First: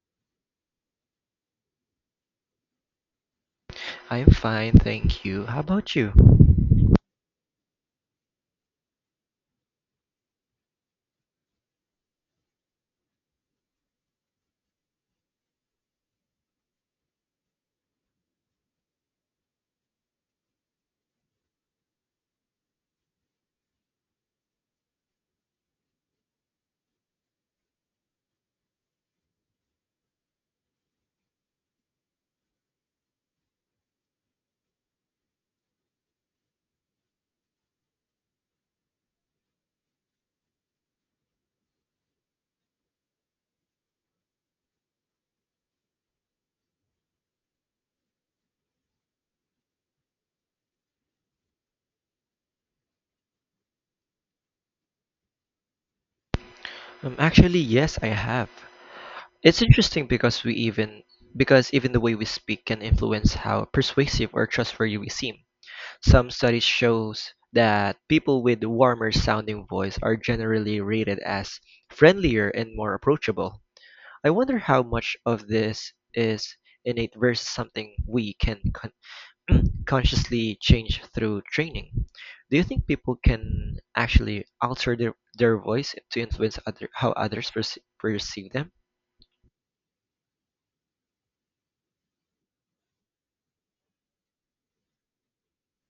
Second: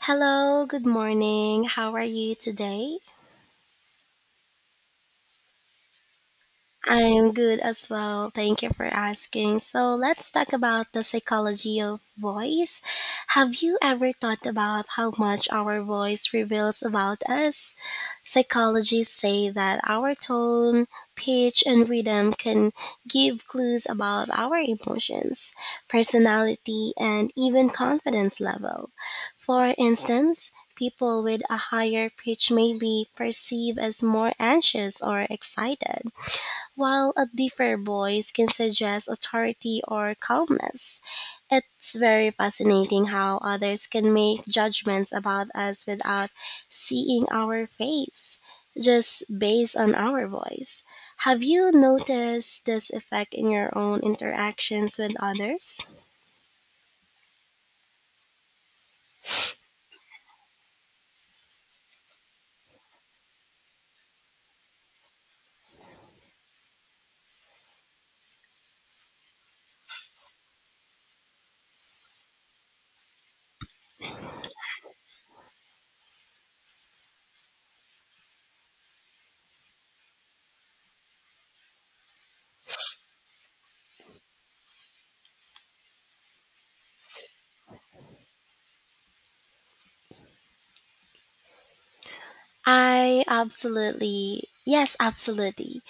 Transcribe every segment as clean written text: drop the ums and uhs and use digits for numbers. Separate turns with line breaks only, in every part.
Hello, good morning. How are you today?
I'm fine, thank you. How about you?
I'm good as well. Thank you for asking. So, let's talk about the psychology of voice. Have you ever thought about how much our voice reveals about us? Psychologists say that our tone, pitch, and rhythm can give clues about our emotions, personality, and even confidence level. For instance, people with a higher pitch may be perceived as more anxious or excited, while a deeper voice can suggest authority or calmness. It's very fascinating how others can make judgments about us without seeing our face, just based on our voice. Have you noticed this effect in your own interactions with others?
Actually, yes, I have. It's interesting because we even because even the way we speak can influence how persuasive or trustworthy we seem. Some studies shows that people with warmer sounding voice are generally rated as friendlier and more approachable. I wonder how much of this is innate versus something we can consciously change through training. Do you think people can actually alter their voice to influence other how others perceive them?
I absolutely, yes, absolutely.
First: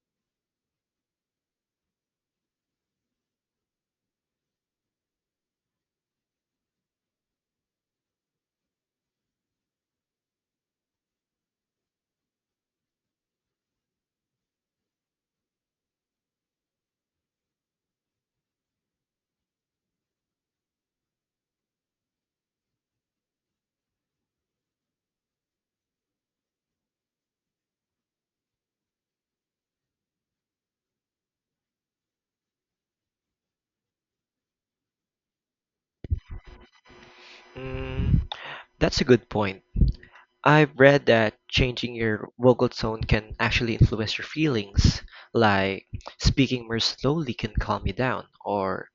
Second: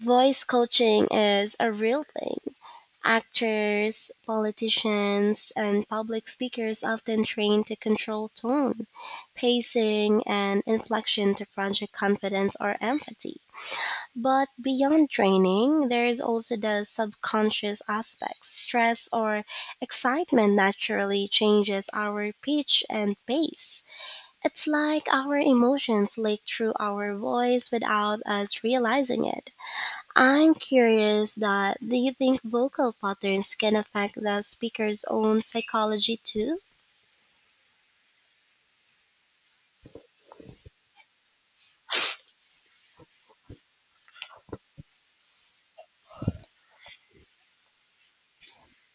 Voice coaching is a real thing. Actors, politicians, and public speakers often train to control tone, pacing, and inflection to project confidence or empathy. But beyond training, there is also the subconscious aspects. Stress or excitement naturally changes our pitch and pace. It's like our emotions leak through our voice without us realizing it. I'm curious that do you think vocal patterns can affect the speaker's own psychology too?
Mm, that's a good point. I've read that changing your vocal tone can actually influence your feelings, like speaking more slowly can calm you down, or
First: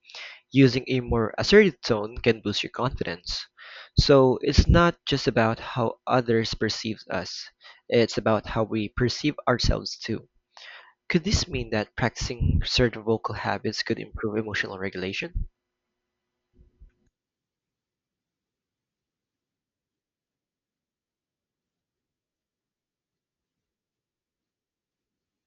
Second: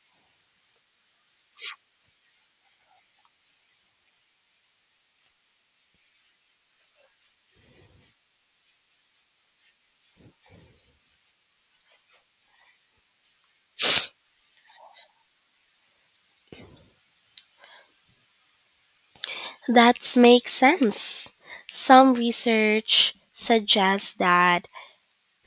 using a more assertive tone can boost your confidence. So it's not just about how others perceive us, it's about how we perceive ourselves too. Could this mean that practicing certain vocal habits could improve emotional regulation?
That makes sense. Some research suggests that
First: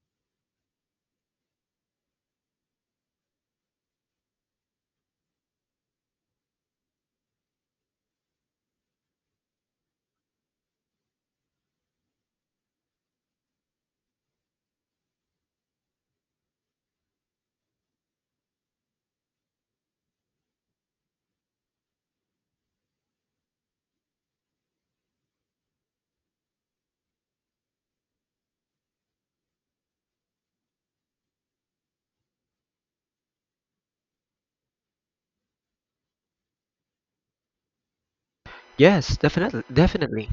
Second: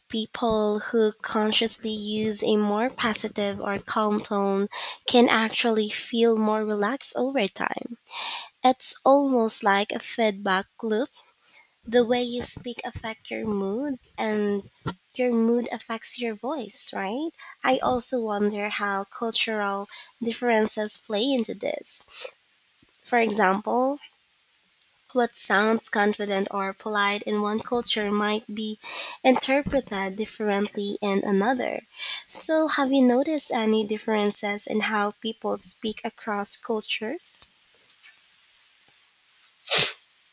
people who consciously use a more positive or calm tone can actually feel more relaxed over time. It's almost like a feedback loop, the way you speak affect your mood and your mood affects your voice, right? I also wonder how cultural differences play into this. For example, what sounds confident or polite in one culture might be interpreted differently in another. So, have you noticed any differences in how people speak across cultures?
Yes, definitely, definitely.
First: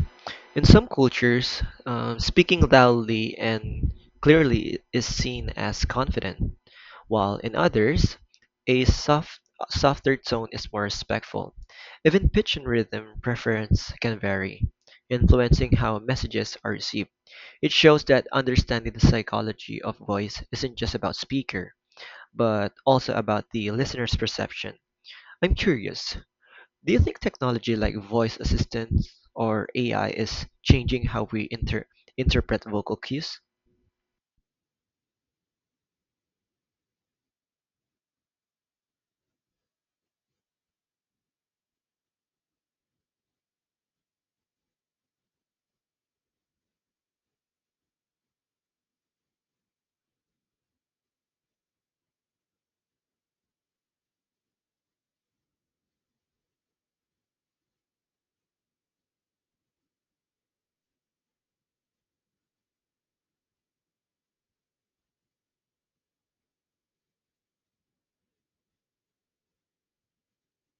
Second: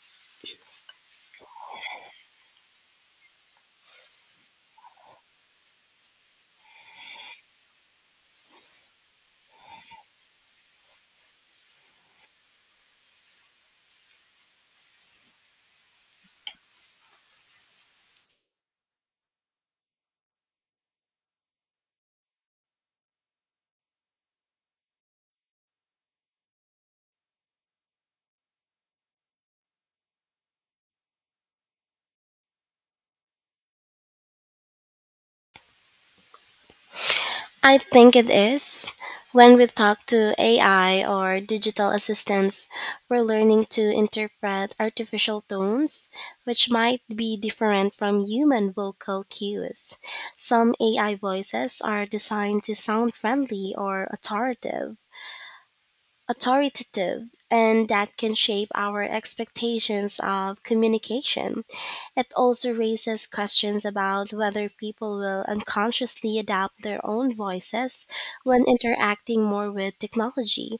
In some cultures, speaking loudly and clearly is seen as confident, while in others, a soft, softer tone is more respectful. Even pitch and rhythm preference can vary, influencing how messages are received. It shows that understanding the psychology of voice isn't just about speaker, but also about the listener's perception. I'm curious, do you think technology like voice assistants or AI is changing how we interpret vocal cues?
I think it is. When we talk to AI or digital assistants, we're learning to interpret artificial tones, which might be different from human vocal cues. Some AI voices are designed to sound friendly or authoritative, and that can shape our expectations of communication. It also raises questions about whether people will unconsciously adapt their own voices when interacting more with technology.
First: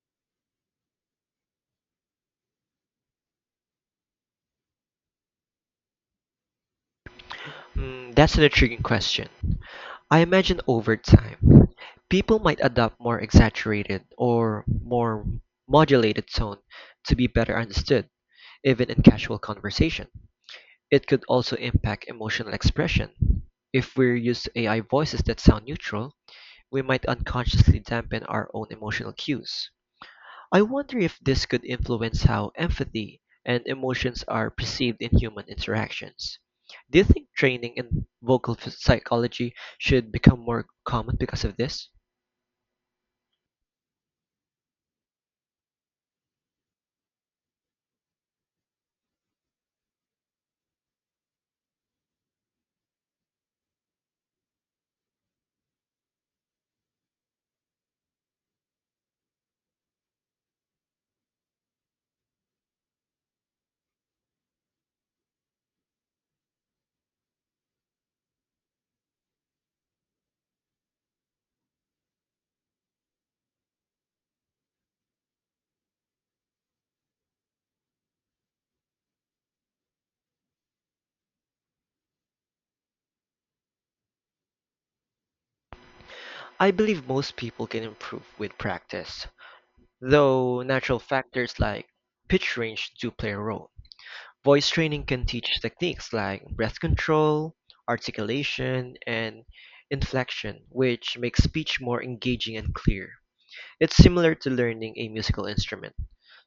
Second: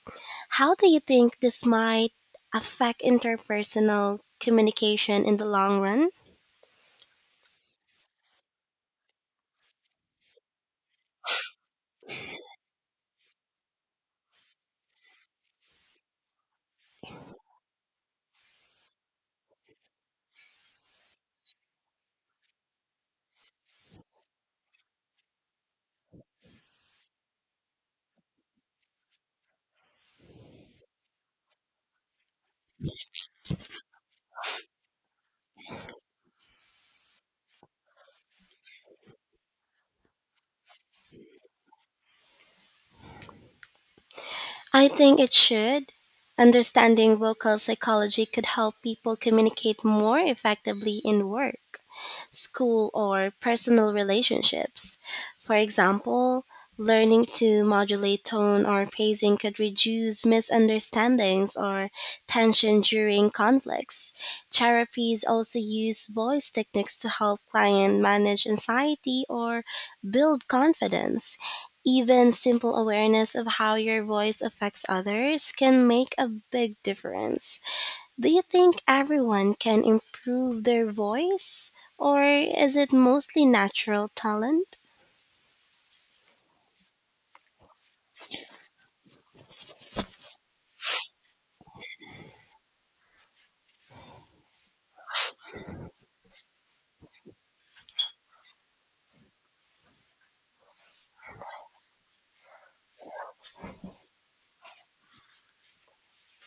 How do you think this might affect interpersonal communication in the long run?
Hmm, that's an intriguing question. I imagine over time, people might adopt more exaggerated or more modulated tone to be better understood, even in casual conversation. It could also impact emotional expression. If we're used to AI voices that sound neutral, we might unconsciously dampen our own emotional cues. I wonder if this could influence how empathy and emotions are perceived in human interactions. Do you think training in psychology should become more common because of this?
I think it should. Understanding vocal psychology could help people communicate more effectively in work, school, or personal relationships. For example, learning to modulate tone or pacing could reduce misunderstandings or tension during conflicts. Therapies also use voice techniques to help clients manage anxiety or build confidence. Even simple awareness of how your voice affects others can make a big difference. Do you think everyone can improve their voice, or is it mostly natural talent?
I believe most people can improve with practice, though natural factors like pitch range do play a role. Voice training can teach techniques like breath control, articulation, and inflection, which makes speech more engaging and clear. It's similar to learning a musical instrument.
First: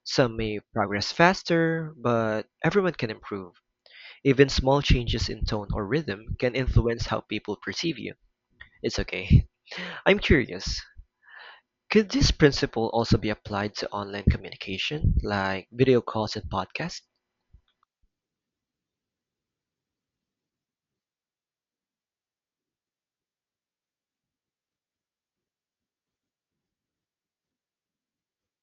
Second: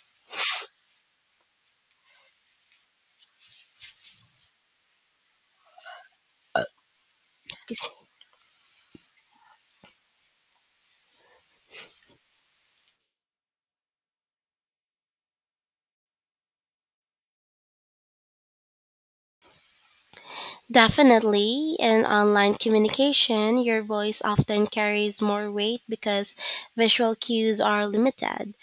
Some may progress faster, but everyone can improve. Even small changes in tone or rhythm can influence how people
Excuse me.
perceive you. It's okay. I'm curious. Could this principle also be applied to online communication, like video calls and podcasts?
Definitely, in online communication, your voice often carries more weight because visual cues are limited.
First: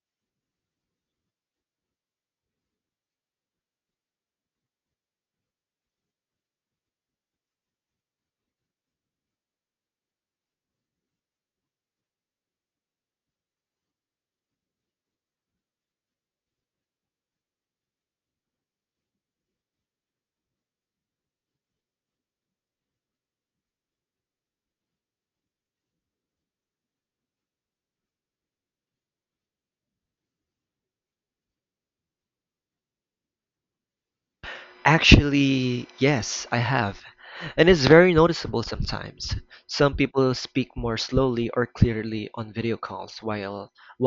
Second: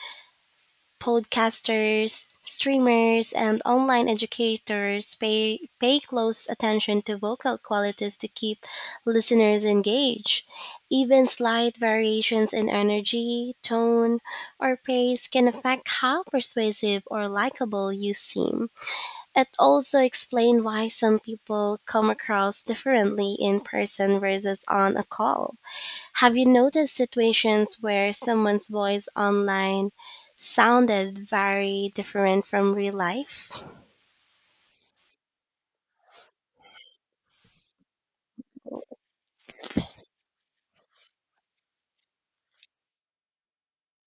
Podcasters, streamers, and online educators pay close attention to vocal qualities to keep listeners engaged. Even slight variations in energy, tone, or pace can affect how persuasive or likable you seem. It also explains why some people come across differently in person versus on a call. Have you noticed situations where someone's voice online sounded very different from real life?
Actually, yes, I have. And it's very noticeable sometimes. Some people speak more slowly or clearly on video calls while